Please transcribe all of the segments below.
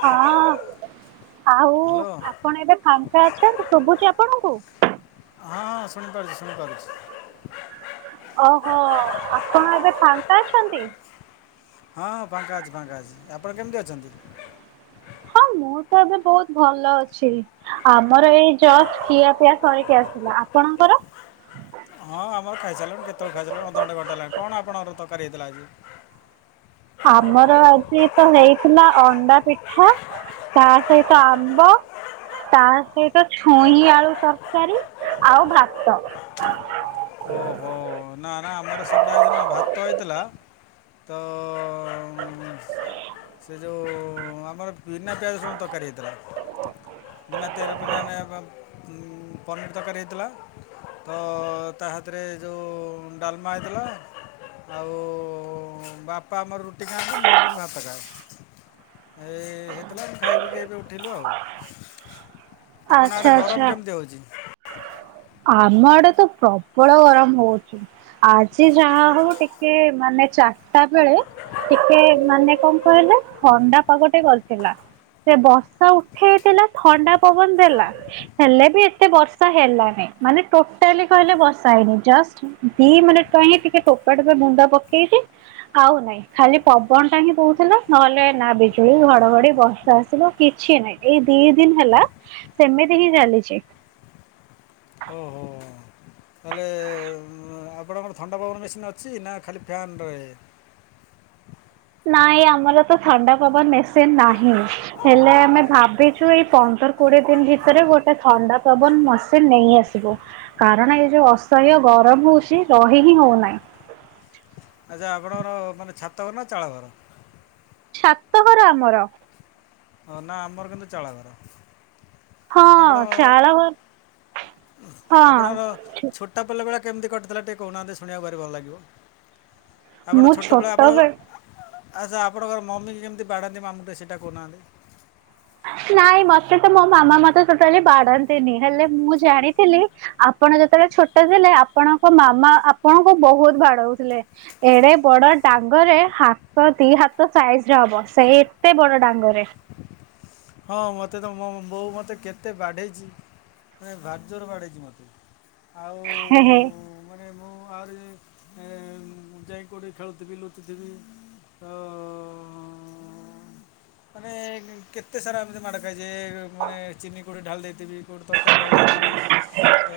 ହଁ ଆଉ ହ୍ୟାଲୋ ହଁ ଆପଣ ଏବେ ଫାଙ୍କା ଅଛନ୍ତି ଶୁଭୁଛି ଆପଣଙ୍କୁ। ହଁ ଶୁଣିପାରୁଛି ଶୁଣିପାରୁଛି। ଓହୋ ଆପଣ ଏବେ ଫାଙ୍କା ଅଛନ୍ତି। ହଁ ଫାଙ୍କା ଅଛି ଫାଙ୍କା ଅଛି। ଆପଣ କେମିତି ଅଛନ୍ତି? ହଁ ମୁଁ ତ ଏବେ ବହୁତ ଭଲ ଅଛି। ଆମର ଏଇ ଜଷ୍ଟ ଖିଆ ପିଆ ସରିକି ଆସିଲା। ଆପଣଙ୍କର ହଁ ଆମର ଖାଇସାରିଲୁଣି କେତେବେଳୁ ଖାଇସାରିଲୁଣି ଅଧଘଣ୍ଟେ ଘଣ୍ଟେ ହେଲାଣି। କଣ ଆପଣଙ୍କର ତରକାରୀ ହେଇଥିଲା ଆଜି? ଆମର ଆଜି ତ ହେଇଥିଲା ଅଣ୍ଡା ପିଠା ତା ସହିତ ଆମ୍ବ ତା ସହିତ ଛୁଇଁ ଆଳୁ ତରକାରୀ ଆଉ ଭାତ। ଓହୋ ନା ନା ଆମର ସେଗୁଡ଼ା ହେଇନି ଭାତ ହେଇଥିଲା। ତ ସେ ଯୋଉ ଆମର ବିନା ପିଆଜ ରସୁଣ ତରକାରୀ ହେଇଥିଲା। ବିନା ପିଆଜ ରସୁଣ ଆମେ ପନିର ତରକାରୀ ହେଇଥିଲା। ତା ସାଥିରେ ଜଉ ଡାଲମା ହେଇଥିଲା ଆଉ ବାପା ଆମର ରୁଟି ଖାଆନ୍ତି ମୁଁ କିନ୍ତୁ ଭାତ ଖାାଏ। ଏଇ ହେଇଥିଲା ଆମେ ଖାଇ ପିଇକି ଏବେ ଉଠିଲୁ ଆଉ। ଆପଣ ଆଡ଼େ ଆଚ୍ଛା ଗରମ ଆଚ୍ଛା କେମିତି ହେଉଛି? ଆମ ଆଡ଼େ ତ ପ୍ରବଳ ଗରମ ହଉଛି। ଆଜି ଯାହା ହଉ ଟିକେ ମାନେ ଚାରିଟା ବେଳେ ଟିକେ ମାନେ କଣ କହିଲେ ଥଣ୍ଡା ପାଗଟେ କରିଥିଲା। ସେ ବର୍ଷା ଉଠେଇଥିଲା ଥଣ୍ଡା ପବନ ଦେଲା ହେଲେ ବି ଏତେ ବର୍ଷା ହେଲାନି। ମାନେ ଟୋଟାଲି କହିଲେ ବର୍ଷା ହେଇନି। ଜଷ୍ଟ ଦି ମିନିଟ ପାଇଁ ଟୋପା ଟୋପା ଗୁଣ୍ଡ ପକେଇଛି ଆଉ ନାଇଁ। ଖାଲି ପବନ ଟା ହିଁ ବହୁଥିଲା ନହେଲେ ନା ବିଜୁଳି ଘଡ ଘଡି ବର୍ଷା ଆସିବ କିଛି ନାଇଁ। ଏଇ ଦି ଦିନ ହେଲା ସେମିତି ହିଁ ଚାଲିଛି। ଓହୋ। ତାହେଲେ ଆପଣଙ୍କର ଥଣ୍ଡା ପବନ ମେସିନ୍ ଅଛି ନା ଖାଲି ଫ୍ୟାନ୍ ତଳେ ନାଇଁ ଆମର ତ ଥଣ୍ଡା ପବନ ମେସିନ୍ ନାହିଁ। ହେଲେ ଆମେ ଭାବିଛୁ ଏଇ ପନ୍ଦର କୋଡିଏ ଦିନ ଭିତରେ ଗୋଟେ ଥଣ୍ଡା ପବନ ମେସିନ ନେଇ ଆସିବୁ। କାରଣ ଏଇ ଯୋଉ ଅସହ୍ୟ ଗରମ ହଉଛି ରହି ହିଁ ହଉନାହିଁ। ଆଚ୍ଛା ଆପଣଙ୍କର ମାନେ ଛାତଘର ନା ଚାଳଘର। ଛାତ ଘର ଆମର। ଓ ନା ଆମର କିନ୍ତୁ ଚାଳଘର। ହଁ ଆପଣ ଚାଳ ଘର ଆପଣଙ୍କ ହଁ ଛୋଟ ପିଲା ବେଳ କେମିତି କଟିଥିଲା ଟିକେ କହୁନାହାନ୍ତି ଶୁଣିବାକୁ ଭାରି ଭଲ ଲାଗିବ। ଆପଣ ମୁଁ ଛୋଟପିଲା ବେଳୁ ଛୋଟବେଳେ ଆଛା ଆପଣଙ୍କର ମମି କେମିତି ବାଡ଼ାନ୍ତି ଆମକୁ ସେଇଟା କହୁନାହାନ୍ତି। ନାଇଁ ମତେ ତ ମୋ ମାମା ମତେ ଟୋଟାଲି ବାଡାନ୍ତିନି ହେଲେ ମୁଁ ଜାଣିଥିଲି ଆପଣ ଯେତେବେଳେ ଛୋଟ ଥିଲେ ଆପଣଙ୍କ ମାମା ଆପଣଙ୍କୁ ବୋହୁତ୍ ବାଡୋଉଥିଲେ। ଏଡେ ବଡ ଡାଙ୍ଗରେ ହାତ ଦି ହାତ ସାଇଜ୍ ରେ ହବ ସେ ଏତେ ବଡ ଡାଙ୍ଗରେ। ହଁ ମତେ ତ ମୋ ବୋଉ ମତେ କେତେ ବାଡେଇଚି। ନାଇଁ ଭାରି ଜୋର୍ର ବାଡ଼େଇଚି ମତେ ଆଉ ହେ ହେ। ମାନେ ମୁଁ ଆହୁରି ଯାଇଁ ଏଁ ଯାଇଁକି କୋଉଠି ଖେଳୁଥିବି ଲୁଚୁଥିବି। ଓ---ମାନେ କେ ଏତେ ସାରା ଏମିତି ମାଡ଼ ଖାଇଚି ଉଁ ମାନେ ଚିନି କୋଉଠି ଢାଳି ଦେଇଥିବି କୋଉଠି ତର୍କାରୀ ଢାଳି ଦେଇଥିବି। ତ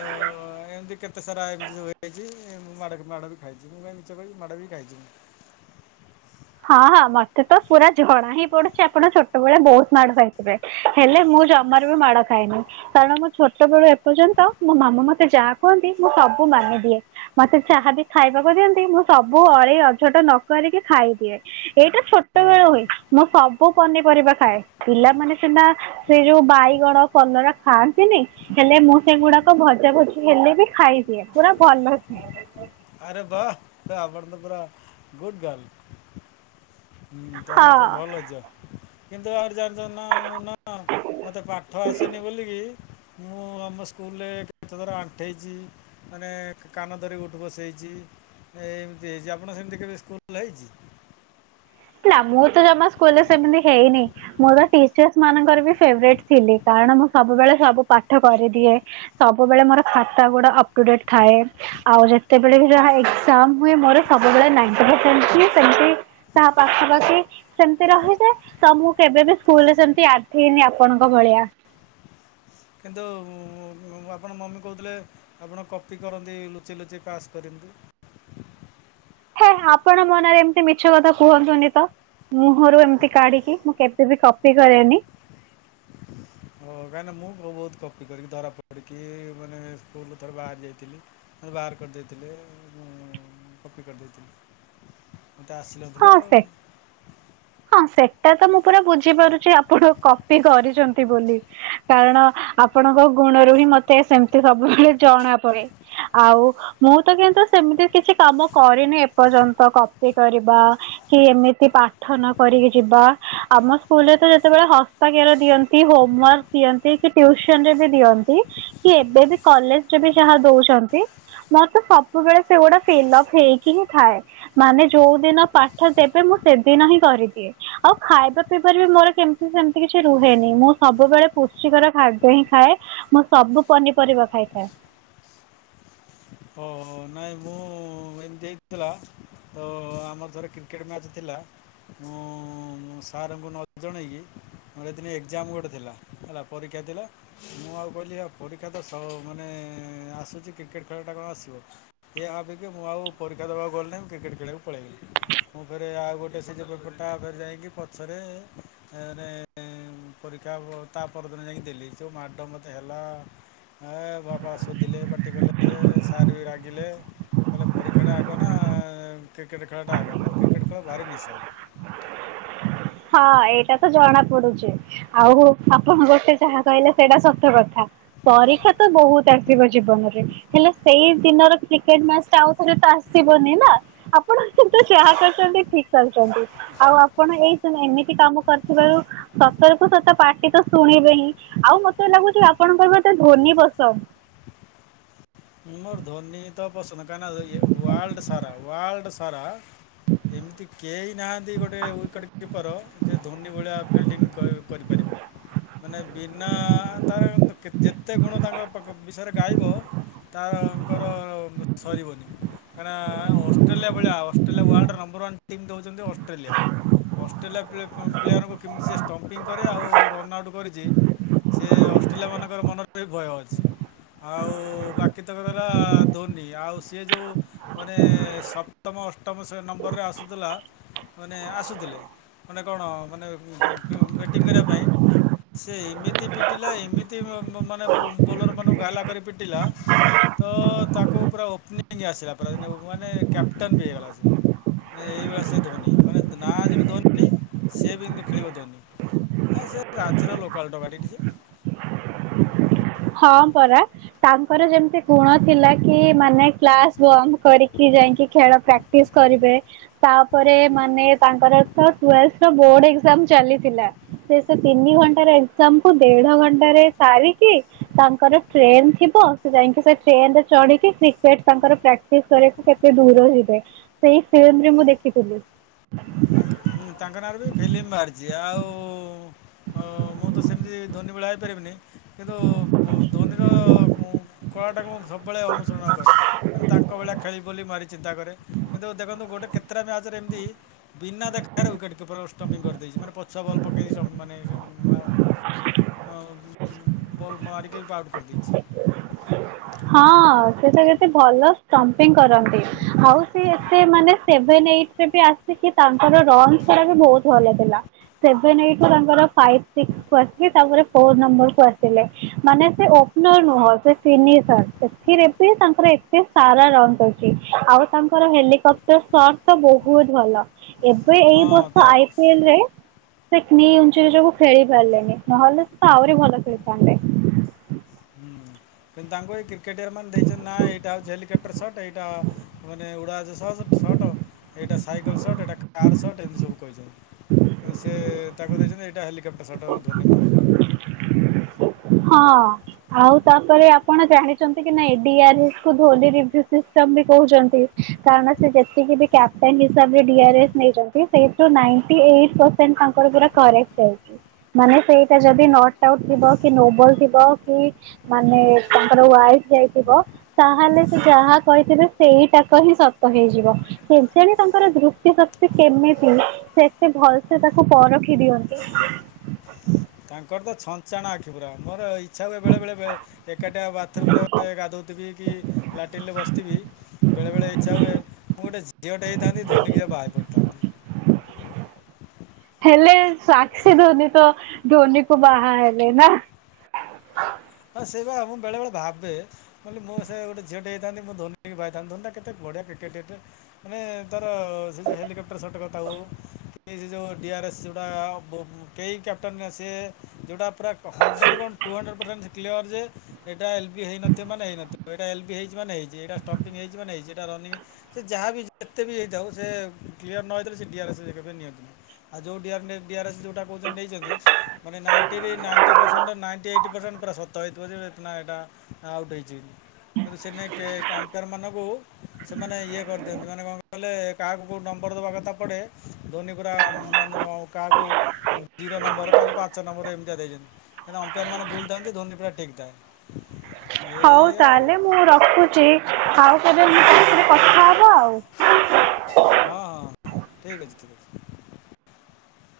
ଏମିତି କେତେ ସାରା ଏମିତି ସବୁ ହେଇଚି ମୁଁ ମାଡ ଖା ମାଡ ବି ଖାଇଚି ମୁଁ କାଇଁ ମି ଛ କହିବି ମାଡ଼ା ବି କାଇଚି ମୁଁ। ହଁ ହଁ ମତେ ତ ପୁରା ଜଣା ହିଁ ପଡୁଛି ଆପଣ ଛୋଟବେଳେ ବୋହୁତ୍ ମାଡ ଖାଇଥିବେ ହେଲେ ମୁଁ ଜମାରୁ ବି ମାଡ ଖାଇନି। କାରଣ ମୋ ଛୋଟବେଳୁ ଏପର୍ଯ୍ୟନ୍ତ ମୋ ମାମା ମତେ ଯାଆ କୁଅନ୍ତି ମୁଁ ସବୁ ମାନିଦିଏ। ମତେ ଚାହା ବି ଖାଇବାକୁ ଦିଅନ୍ତି ମୁଁ ସବୁ ଅଳି ଅଝଟ ନ କରିକି ଖାଇ ଏଇଟା ଛୋଟ ହଁ ବେଳୁ ହୋଇଛି ମୁଁ ସବୁ ପନିପରିବା ଖାଏ ପିଲାମାନେ ସିନା ସେଇ ଯୋଉ ବାଇଗଣ କଲରା ଖାଆନ୍ତିନେଇଁ। ହେଲେ ମୁଁ ସେଗୁଡାକ ଭଜା ଭଜି ହେଲେ ବି ଖାଇଦିଏ ପୁରା ଭଲକି। ଆରେ ବାଃ ତ ଆପଣ ତ ପୁରା ଗୁଡ୍ ଗାର୍ଲ। ହୁଁ ତାହାନେ ଆପଣ ହଁ ଭଲ ଝିଅ କିନ୍ତୁ ଆମର ଏଠି ଜନ୍ ନିଜ ନାଁ ମୋ ନାଁ ମତେ ପାଠ ଆସେନି ବୋଲିକି। ମୁଁ ଆମ ସ୍କୁଲ୍ ରେ କେତଥର ଆଣ୍ଠେଇଛି ମାନେ କାନ ଧରି ଉ ଉଠ୍ ବସ୍ ହେଇଚି ଏ ଏମ୍ତି ହେଇଚି ଆପଣ ସେମ୍ତି କେବେ ସ୍କୁଲ୍ ରେ ହେଇଚି? ନା ମୁଁ ତ ଜମା ସ୍କୁଲ୍ ରେ ସେମିତି ହେଇନେଇଁ। ମୋର ପା ଟିଚର୍ସ ମାନଙ୍କର ବି ଫେବ୍ରେଟ ଥିଲି କାରଣ ମୁଁ ସବୁବେଳେ ସବୁ ପାଠ କରିଦିଏ। ସବୁବେଳେ ମୋର ଖାତା ଗୁଡା ଅପ୍ଟୁଡେଟ୍ ଥାଏ। ଆଉ ଯେତେବେଳେ ବି ସେଟାହା ଏକ୍ସଜାମ ହୁଏ ମୋର ସବୁବେଳେ ନାଇଣ୍ଟି ପରସେଣ୍ଟ ହିଁ ସେମିତି ତାହା ପାଖା ପାଖି ସେମ୍ତି ରହିଥାଏ ତ ମୁଁ କେବେ ବିି ସ୍କୁଲ୍ ରେ ସେମ୍ତି ଆଣ୍ଟେଇନି ଆପଣଙ୍କ ଭଳିଆ। କିନ୍ତୁ ଆପଣ ମମି କୋହୁଥିଲେ। ଆପଣ କପି କରନ୍ତି ଲୁଚି ଲୁଚି କାସ୍ କରି ଏମିତି। ହେ ଆପଣ ମନରେ ଏମିତି ମିଛ କଥା କୁହନ୍ତୁନି ତ? ମୁହଁରୁ ଏମିତି କାଢିକି ମୁଁ କେପେ ବି କପି କରେନି। ହଁ କାହିଁକି ନା ମୁଁ ଭୋ ବୋହୁତ କପି କରିକି ଧରା ପଡିକି ମାନେ ସ୍କୁଲ୍ ରୁ ଥରେ ବାହାରି ଯାଇଥିଲି। ମତେ ବାହାର କରିଦେଇଥିଲେ ମୁଁ କପି କରିଦେଇଥିଲି। ମତେ ହଁ ଆସିନଥିଲା ଆଉ। ସେ ହଁ ସେଟା ତ ମୁଁ ପୁରା ବୁଝିପାରୁଛି ଆପଣ କପି କରିଚନ୍ତି ବୋଲି। କାରଣ ଆପଣଙ୍କ ଗୁଣରୁ ହିଁ ମତେ ସେମ୍ତି ସବୁବେଳେ ଜଣା ପଡ଼େ। ଆଉ ମୁଁ ତ କିନ୍ତୁ ସେମିତି କିଛି କାମ କରିନି ଏପର୍ଯନ୍ତ କପି କରି ବା କି ଏମିତି ପାଠ ନ କରିକି ଯିବା ଆମ ସ୍କୁଲ୍ ରେ ତ ଯେତେବେଳେ ହସ୍ତାକ୍ଷର ଦିଅନ୍ତି ହୋମୱାର୍କ ଦିଅନ୍ତି କି ଟ୍ୟୁସନ୍ ରେ ବି ଦିଅନ୍ତି କି ଏବେ ବି କଲେଜ ରେ ବି ଯାହା ଦୋଉଛନ୍ତି। ମୋର ତ ସବୁବେଳେ ସେଗୁଡା ଫିଲ୍ଅପ୍ ହେଇକି ହିଁ ଥାଏ ମାନେ ଯୋଉ ଦିନ ପାଠ ଦେବେ ମୁଁ ସେଦିନ ହିଁ କରିଦିଏ। ଆଉ ଖାଇବା ପିଇବାରେ ବି ମୋର କେମ୍ତି ସେମ୍ତି କିଛି ରୁହେନି ମୁଁ ସବୁବେଳେ ପୁଷ୍ଟିକର ଖାଦ୍ୟ ହିଁ ଖାଏ। ମୁଁ ସବୁ ପନିପରିବା ଖାଇଥାଏ। ଓ ନାଇଁ ମୁଁ ଏମିତି ଦେଇଥିଲା ତ ଆମର ଥରେ କ୍ରିକେଟ ମ୍ୟାଚ୍ ଥିଲା ମୁଁ ମଁ ସାରଙ୍କୁ ନ ଜଣେଇକି ମୋର ଦିନ ଏକ୍ଜାମ ଗୋଟେ ଥିଲା ହେଲା ପରୀକ୍ଷା ଥିଲା ମୁଁ ଆଉ କହିଲି ପରୀକ୍ଷା ତ ସ ମାନେ ଆସୁଛି କ୍ରିକେଟ୍ ଖେଳଟା କଣ ଆସିବ ଏହା ଭାବିକି ମୁଁ ଆଉ ପରୀକ୍ଷା ଦେବାକୁ ଗଲି ନାହିଁ ମୁଁ କ୍ରିକେଟ୍ ଖେଳକୁ ପଳେଇଲି ମୁଁ ଫେରେ ଆଉ ଗୋଟେ ସିଜ ପେପରଟା ଫରେ ଯାଇକି ପଛରେ ମାନେ ପରୀକ୍ଷା ତା ପରଦିନ ଯାଇକି ଦେଲି ଯେଉ ମାଡ଼ ମୋତେ ହେଲା ହ ବାପା ଶୁଧିଲେ ପାଟି କଲେ ସାର୍ ବି ରାଗିଲେ କଲେ ପରୀକ୍ଷାଟା ଆଗ ନା କ୍ରିକେଟ ଖେଳଟା ଆଗ ଆମର କ୍ରିକେଟ ଖେଳ ଭାରି ନିଶା ହଁ ଏଇଟା ତ ଜଣା ପଡୁଛି ଆଉ ଆପଣ ଗୋଟେ ଯାହା କହିଲେ ସେଇଟା ସତକ ଥା ପରୀକ୍ଷା ତ ବହୁତ କି ଆସିବ ଜୀବନରେ ହେଲେ ସେଇ ଦିନର କ୍ରିକେଟ ମ୍ୟାଚ୍ ଟା ଆଉ ଥରେ ତ ଆସିବନି ନା। ଆପଣ କିନ୍ତୁ ଯାହା କରିଚନ୍ତି ଠିକ ଚାଲିଚନ୍ତି ଆଉ ଆପଣ ଏଇ ପୁଣି ଏମିତି କାମ କରିଥିବାରୁ ସତରକୁୁ ସତ ପାଟି ତ ଶୁଣିବେ ହିଁ ଆଉ ମତେ ଲାଗୁଚି ଆପଣଙ୍କର ତ ବୋଧେ ଧୋନି ପସନ୍ଦ। ମୋର ଧୋନି ତ ପସନ୍ଦ କାଇଁକି ନା ଇଏ ୱାର୍ଲ୍ଡ ସାରା ୱାର୍ଲ୍ଡ ସାରା [unintelligible] ଏମିତି କେଇ ନାହାନ୍ତି ଗୋଟେ ୱିକେଟ୍ କିପର୍ ଯେ ଧୋନି ଭଳିଆ ଫିଲ୍ଡିଂ କ କରିପାରିବ। ମାନେ ବିନା ତାର ଇନ୍ତି ଯେତେ ଗୁଣ ତାଙ୍କ ପାକ ବିଷୟରେ ଗାଇବ ତାଆଙ୍କର ସରିବନି। କାଇଁନା ଅଷ୍ଟ୍ରେଲିଆ ଭଳିଆ ଅଷ୍ଟ୍ରେଲିଆ ୱାର୍ଲ୍ଡ ର ନମ୍ବର ୱାନ ଟିମ୍ ତ ହଉଚନ୍ତି ଅଷ୍ଟ୍ରେଲିଆ। ଅଷ୍ଟ୍ରେଲିଆ ପ୍ଲେ ପ୍ଲେୟାରଙ୍କୁ କେମିତି ସେ ଷ୍ଟମ୍ପିଙ୍ଗ କରେ ଆଉ ରନ୍ଆଉଟ୍ କରିଚି ସେ ଅଷ୍ଟ୍ରେଲିଆ ମାନଙ୍କର ମନରେ ବି ଭୟ ଅଛି ଆଉ ବା କି ତକ ରଇଲା ଧୋନି ଆଉ ସିଏ ଯୋଉ ମାନେ ସପ୍ତମ ଅଷ୍ଟମ ସେ ନମ୍ବରରେ ଆସୁଥିଲା ମାନେ ଆସୁଥିଲେ ମାନେ କଣ ମାନେ ଉଁ ବେଟିଂ କରିବା ପାଇଁ ସେ ଏମିତି ପିଟିଲା ଏମିତି ବ ମ ମାନେ ବୋଲର ମାନଙ୍କୁ ଗାଲା କରି ପିଟିଲା ତ ତାକୁ ପୁରା ଓପନିଂ ଆସିଲା ପୁରା ଯେ ମାନେ କ୍ୟାପଟନ ବି ହେଇଗଲା ସେ। ମାନେ ଏଇଭଳିଆ ସେ ଧୋନି ମାନେ ନାଁ ଯେମିତି ଧୋନି ସିଏ ବି ଏମିତି ଖେଳିବ ଧୋନି। ଆ ସେ ରାଞ୍ଚିର ଲୋକାଲ ଟୋକା ଟି ସେ। ହଁ ପରା। ତାଙ୍କର ଯେମିତି ଗୁଣ ଥିଲା କି ମାନେ କ୍ଲାସ ବନ୍ଦ୍ କରିକି ଯାଇଁକି ଖେଳ ପ୍ରାକ୍ ଟିସ୍ କରିବେ। ତାପରେ ମାନେ ତାଙ୍କର ତ ଟ୍ୱେଲ୍ଥର ବୋଡ ଏକ୍ଜାମ୍ ଚାଲିଥିଲା ସେ ସେ ତିନି ଘଣ୍ଟାରେ ଏକ୍ଜାମ କୁ ଦେଢ ଘଣ୍ଟାରେ ସାରିକି ତାଙ୍କର ଟ୍ରେନ ଥିବ ସେ ଯାଇକି ସେ ଟ୍ରେନ ରେ ଚଢିକି କ୍ରିକେଟ ତାଙ୍କର ପ୍ରାକ୍ ଟିସ କରୀଆକୁ କେତେ ଦୂର ଯିବେ ସେଇ ଫିଲ୍ମରେ ମୁଁ ଦେଖିଥିଲି। ହୁଁ ତାଙ୍କ ନାଁରେ ବି ଫିଲ୍ମ ବାହାରିଚି ଆଉ ଉଁ ଅ ମୁଁ ତ ସେମିତି ଧୋନି ଭଳିଆ ହେଇପାରିବିନି କିନ୍ତୁ ଧୋନିର କୁଂ କଳାଟାକୁ ମୁଁ ସବୁବେଳେ ଅନୁସରଣ କରେ। ଆମ ତାଙ୍କ ଭଳିଆ ଖେଳି ବୋଲି ମାରି ଚିନ୍ତା କରେ କିନ୍ତୁ ଦେଖନ୍ତୁ ଗୋଟେ କେତଟା ମ୍ୟାଚ୍ ରେ ଏମିତି ବିନା ଦେଖ ଖା ରେ ୱିକେଟ୍ କିପର ଷ୍ଟମ୍ପିଙ୍ଗ କରିଦେଇଚି ମାନେ ପଛ ବଲ୍ ପକେଇ ସବ୍ ମାନେ ମାମ ମାମ ଆଚ୍ଛା। ବଲ ମାରିକି ପାର କରିଦେଇଚି। ହଁ ସେ ତ ଗୋଟେ ଭଲ ଷ୍ଟମ୍ପିଙ୍ଗ କରନ୍ତି ଆଉ ସିଏ ସେ ମାନେ ସେଭେନ ଏଇଟିରେ ବି ଆସିକି ତାଙ୍କର ରନ ସାରା ବି ବହୁତ ଭଲ ଥିଲା। ସେଭନ ଏଇଟି ତାଙ୍କର ଫାଇଫ ସିକ୍ସ କୁ ଆସି ତାଙ୍କର ଫୋର ନମ୍ବର କୁ ଆସିଲେ ମାନେ ସେ ଓପ [unintelligible] ନୁହ ସେ ତିନି ସାର ସେଥିରେ ବି ତାଙ୍କର ଏତେ ସାରା ରନ୍ କଉଛି ଆଉ ତାଙ୍କର ହେଲିକାପ୍ଟର ସଟ ତ ବହୁତ ଭଲ ଏବେ ହଁ ଏଇ ବର୍ଷ ଆଇ ତା ରେ [unintelligible] ଖେଳି ପାରିଲେନି ନହେଲେ ତ ଆହୁରି ଭଲ ଖେଳିଥାନ୍ତେ। ହୁଁ। କିନ୍ତୁ ତାଙ୍କୁ ଏଇ କ୍ରିକେଟିୟର ମାନେ ଦେଇଚନ୍ତି ନା ଏଇଟା ହଉଚି ହେଲିକପ୍ଟର ସଟ୍ ଏଇଟା ମାନେ ଉଡାଜାହାଜ ସଚ ସଟ ଏଇଟା ସାଇକେଲ ସଟ ଏଇଟା କାର୍ ସଟ ଏମିତି ସବୁ କହିଚନ୍ତି। ତ ସେ ତାକୁ ଦେଇଚନ୍ତି ଏଇଟା ହେଲିକପ୍ଟର ସଟ ଏ ଧୋନି ମାଙ୍କୁ ହଁ ଆଉ ତାପରେ ଆପଣ ଜାଣିଛନ୍ତି କି ନାଇଁ ଡିଆରେସ କୁ ଧୋନି ରିଭ୍ୟୁ ସିଷ୍ଟମ ବି କହୁଚନ୍ତି। କାରଣ ସେ ଯେତିକି ବି କ୍ୟାପଟେନ ହିସାବରେ ଡିଆରେସ ନେଇଚନ୍ତି ସେଇଥିରୁ ନାଇଣ୍ଟୀ ଏଇଟ୍ ପସ ସେଣ୍ଟ ତାଙ୍କର ପୁରା କରେକ୍ଟ ରହୁଚି ମାନେ ସେଇଟା ଯଦି ନଟ ଆଉଟ୍ ଥିବ କି ନୋବଲ ଥିବ କି ମାନେ ତାଙ୍କର ୱାଲଫାଇ ଥିବ। ତାହେଲେ ସେ ଯାହା କହିଥିବେ ସେଇଟାକ ହିଁ ସତ ହେଇଯିବ। କେଜାଣି ତାଙ୍କର ଦୃଷ୍ଟି ଶକ୍ତି କେମିତି। ସେ ଏତେ ଭଲ ସେ ତାକୁ ପରଖି ଦିଅନ୍ତି। ତାଙ୍କର ତ ଛଞ୍ଚାଣ ଆଖି ପୁରା ମୋର ଇଚ୍ଛା ହୁଏ ବେଳେବେଳେବେ ଏକାଟିଆ ବାର୍ଥରୁମ ରେ ଗାଧୋଉଥିବି କି ଲାଟିନ୍‌ ରେ ବସିଥିବି। ବେଳେବେଳେ ଇଚ୍ଛା ହୁଏ, ମୁଁ ଗୋଟେ ଝିଅଟେ ହେଇଥାନ୍ତି ଧୋନୀ କିଏ ବାହା ହୋଇ ପଡ଼ିଥାନ୍ତି। ହେଲେ ସାକ୍ଷୀ ଧୋନି ତ ଧୋନି କୁ ବାହା ହେଲେ ନା। ହଁ ସେଇ ବା ମୁଁ ବେଳେ ବେଳେ ଭାବେ କହିଲି ମୁଁ ସେ ଗୋଟେ ଝିଅଟେ ହେଇଥାନ୍ତି ମୁଁ ଧୋନି କି ବାହା ହୋଇଥାନ୍ତି, ଧୋନିଟା କେତେ ବଢ଼ିଆ କ୍ରିକେଟେ ଟେ ମାନେ ତାର ସେ ଯେଉ ହେଲିକ୍ୟାପ୍ ଟର ସଟ କଥା ହଉ ସେ ଯୋଉ ଡିଆର୍ ଏସ୍ ଯୋଉଟା ବୋ କେ କ୍ୟାପ୍ଟେନ ସେ ଯୋଉଟା ପୁରା ହଣ୍ଡ୍ରେଡ଼ କ ଶ [unintelligible] କ୍ଲିୟର ଯେ ଏଇଟା ଏଲ ବି ହେଇନଥିବ ମାନେ ହେଇନଥିବ, ଏଟା ଏଲ୍ ବି ହେଇଛି ମାନେ ହେଇଛି। ଯେ ଏଇଟା ଷ୍ଟମ୍ପଙ୍ଗ ହେଇଛିି ମାନେ ହେଇଛି ସେଇଟା ରନିଂ ସେ ଯାହା ବିି ଯେତେ ବି ହେଇଥାଉ ସେ କ୍ଲିୟର ନ ହେଇଥିଲେ ସେ ଡିଆର ଏସ କେବେ ନିଅନ୍ତି ନି। ଆଉ ଯୋଉ ଡିଆର୍ ନେ ଡିଆର ଏର୍ସ ଯୋଉଟା କହୁଛନ୍ତି ନେଇଛନ୍ତି ମାନେ ନାଇଣ୍ଟି ରି ନାଇଣ୍ଟିସ ନାଇଣ୍ଟ [unintelligible] ତ ହେଇଥିବ ଯେ ଏନା ଏଇଟା ଆଉଟ୍ ହେଇଛି। କିନ୍ତୁ ସେନାଇ କେ ଅମ୍ପେୟାର ମାନଙ୍କୁ ସେମାନେ ଇଏ କରିଦିଅନ୍ତି ମାନେ କଣ କହିଲେ କାହାକୁ କୋଉ ନମ୍ବର ଦେବା କଥା ପଡ଼େ ଧୋନି ପୁରା ମାନେ ଦ ଅ କାହାକୁ ଜିରୋ ନମ୍ବର କାହାକୁ ପାଞ୍ଚ ନମ୍ବରରେ ଏମତି ଦେଇଛନ୍ତି ଅମ୍ପାୟାର ମାନେ ଭୁଲଥାନ୍ତୁ ଧୋନି ପୁରା ଠିକ୍ ଥାଏ। ହଉ ଏଇଆ ଆଉ ତାହେଲେ ମୁଁ ରଖୁଛି ଆଉ କେବେ ମୋ ସାଥିରେ କଥା ହବ ଆଉ। ହଁ ହଁ ହଁ ଠିକ୍ ଅଛି ଠିକ୍ ଅଛି।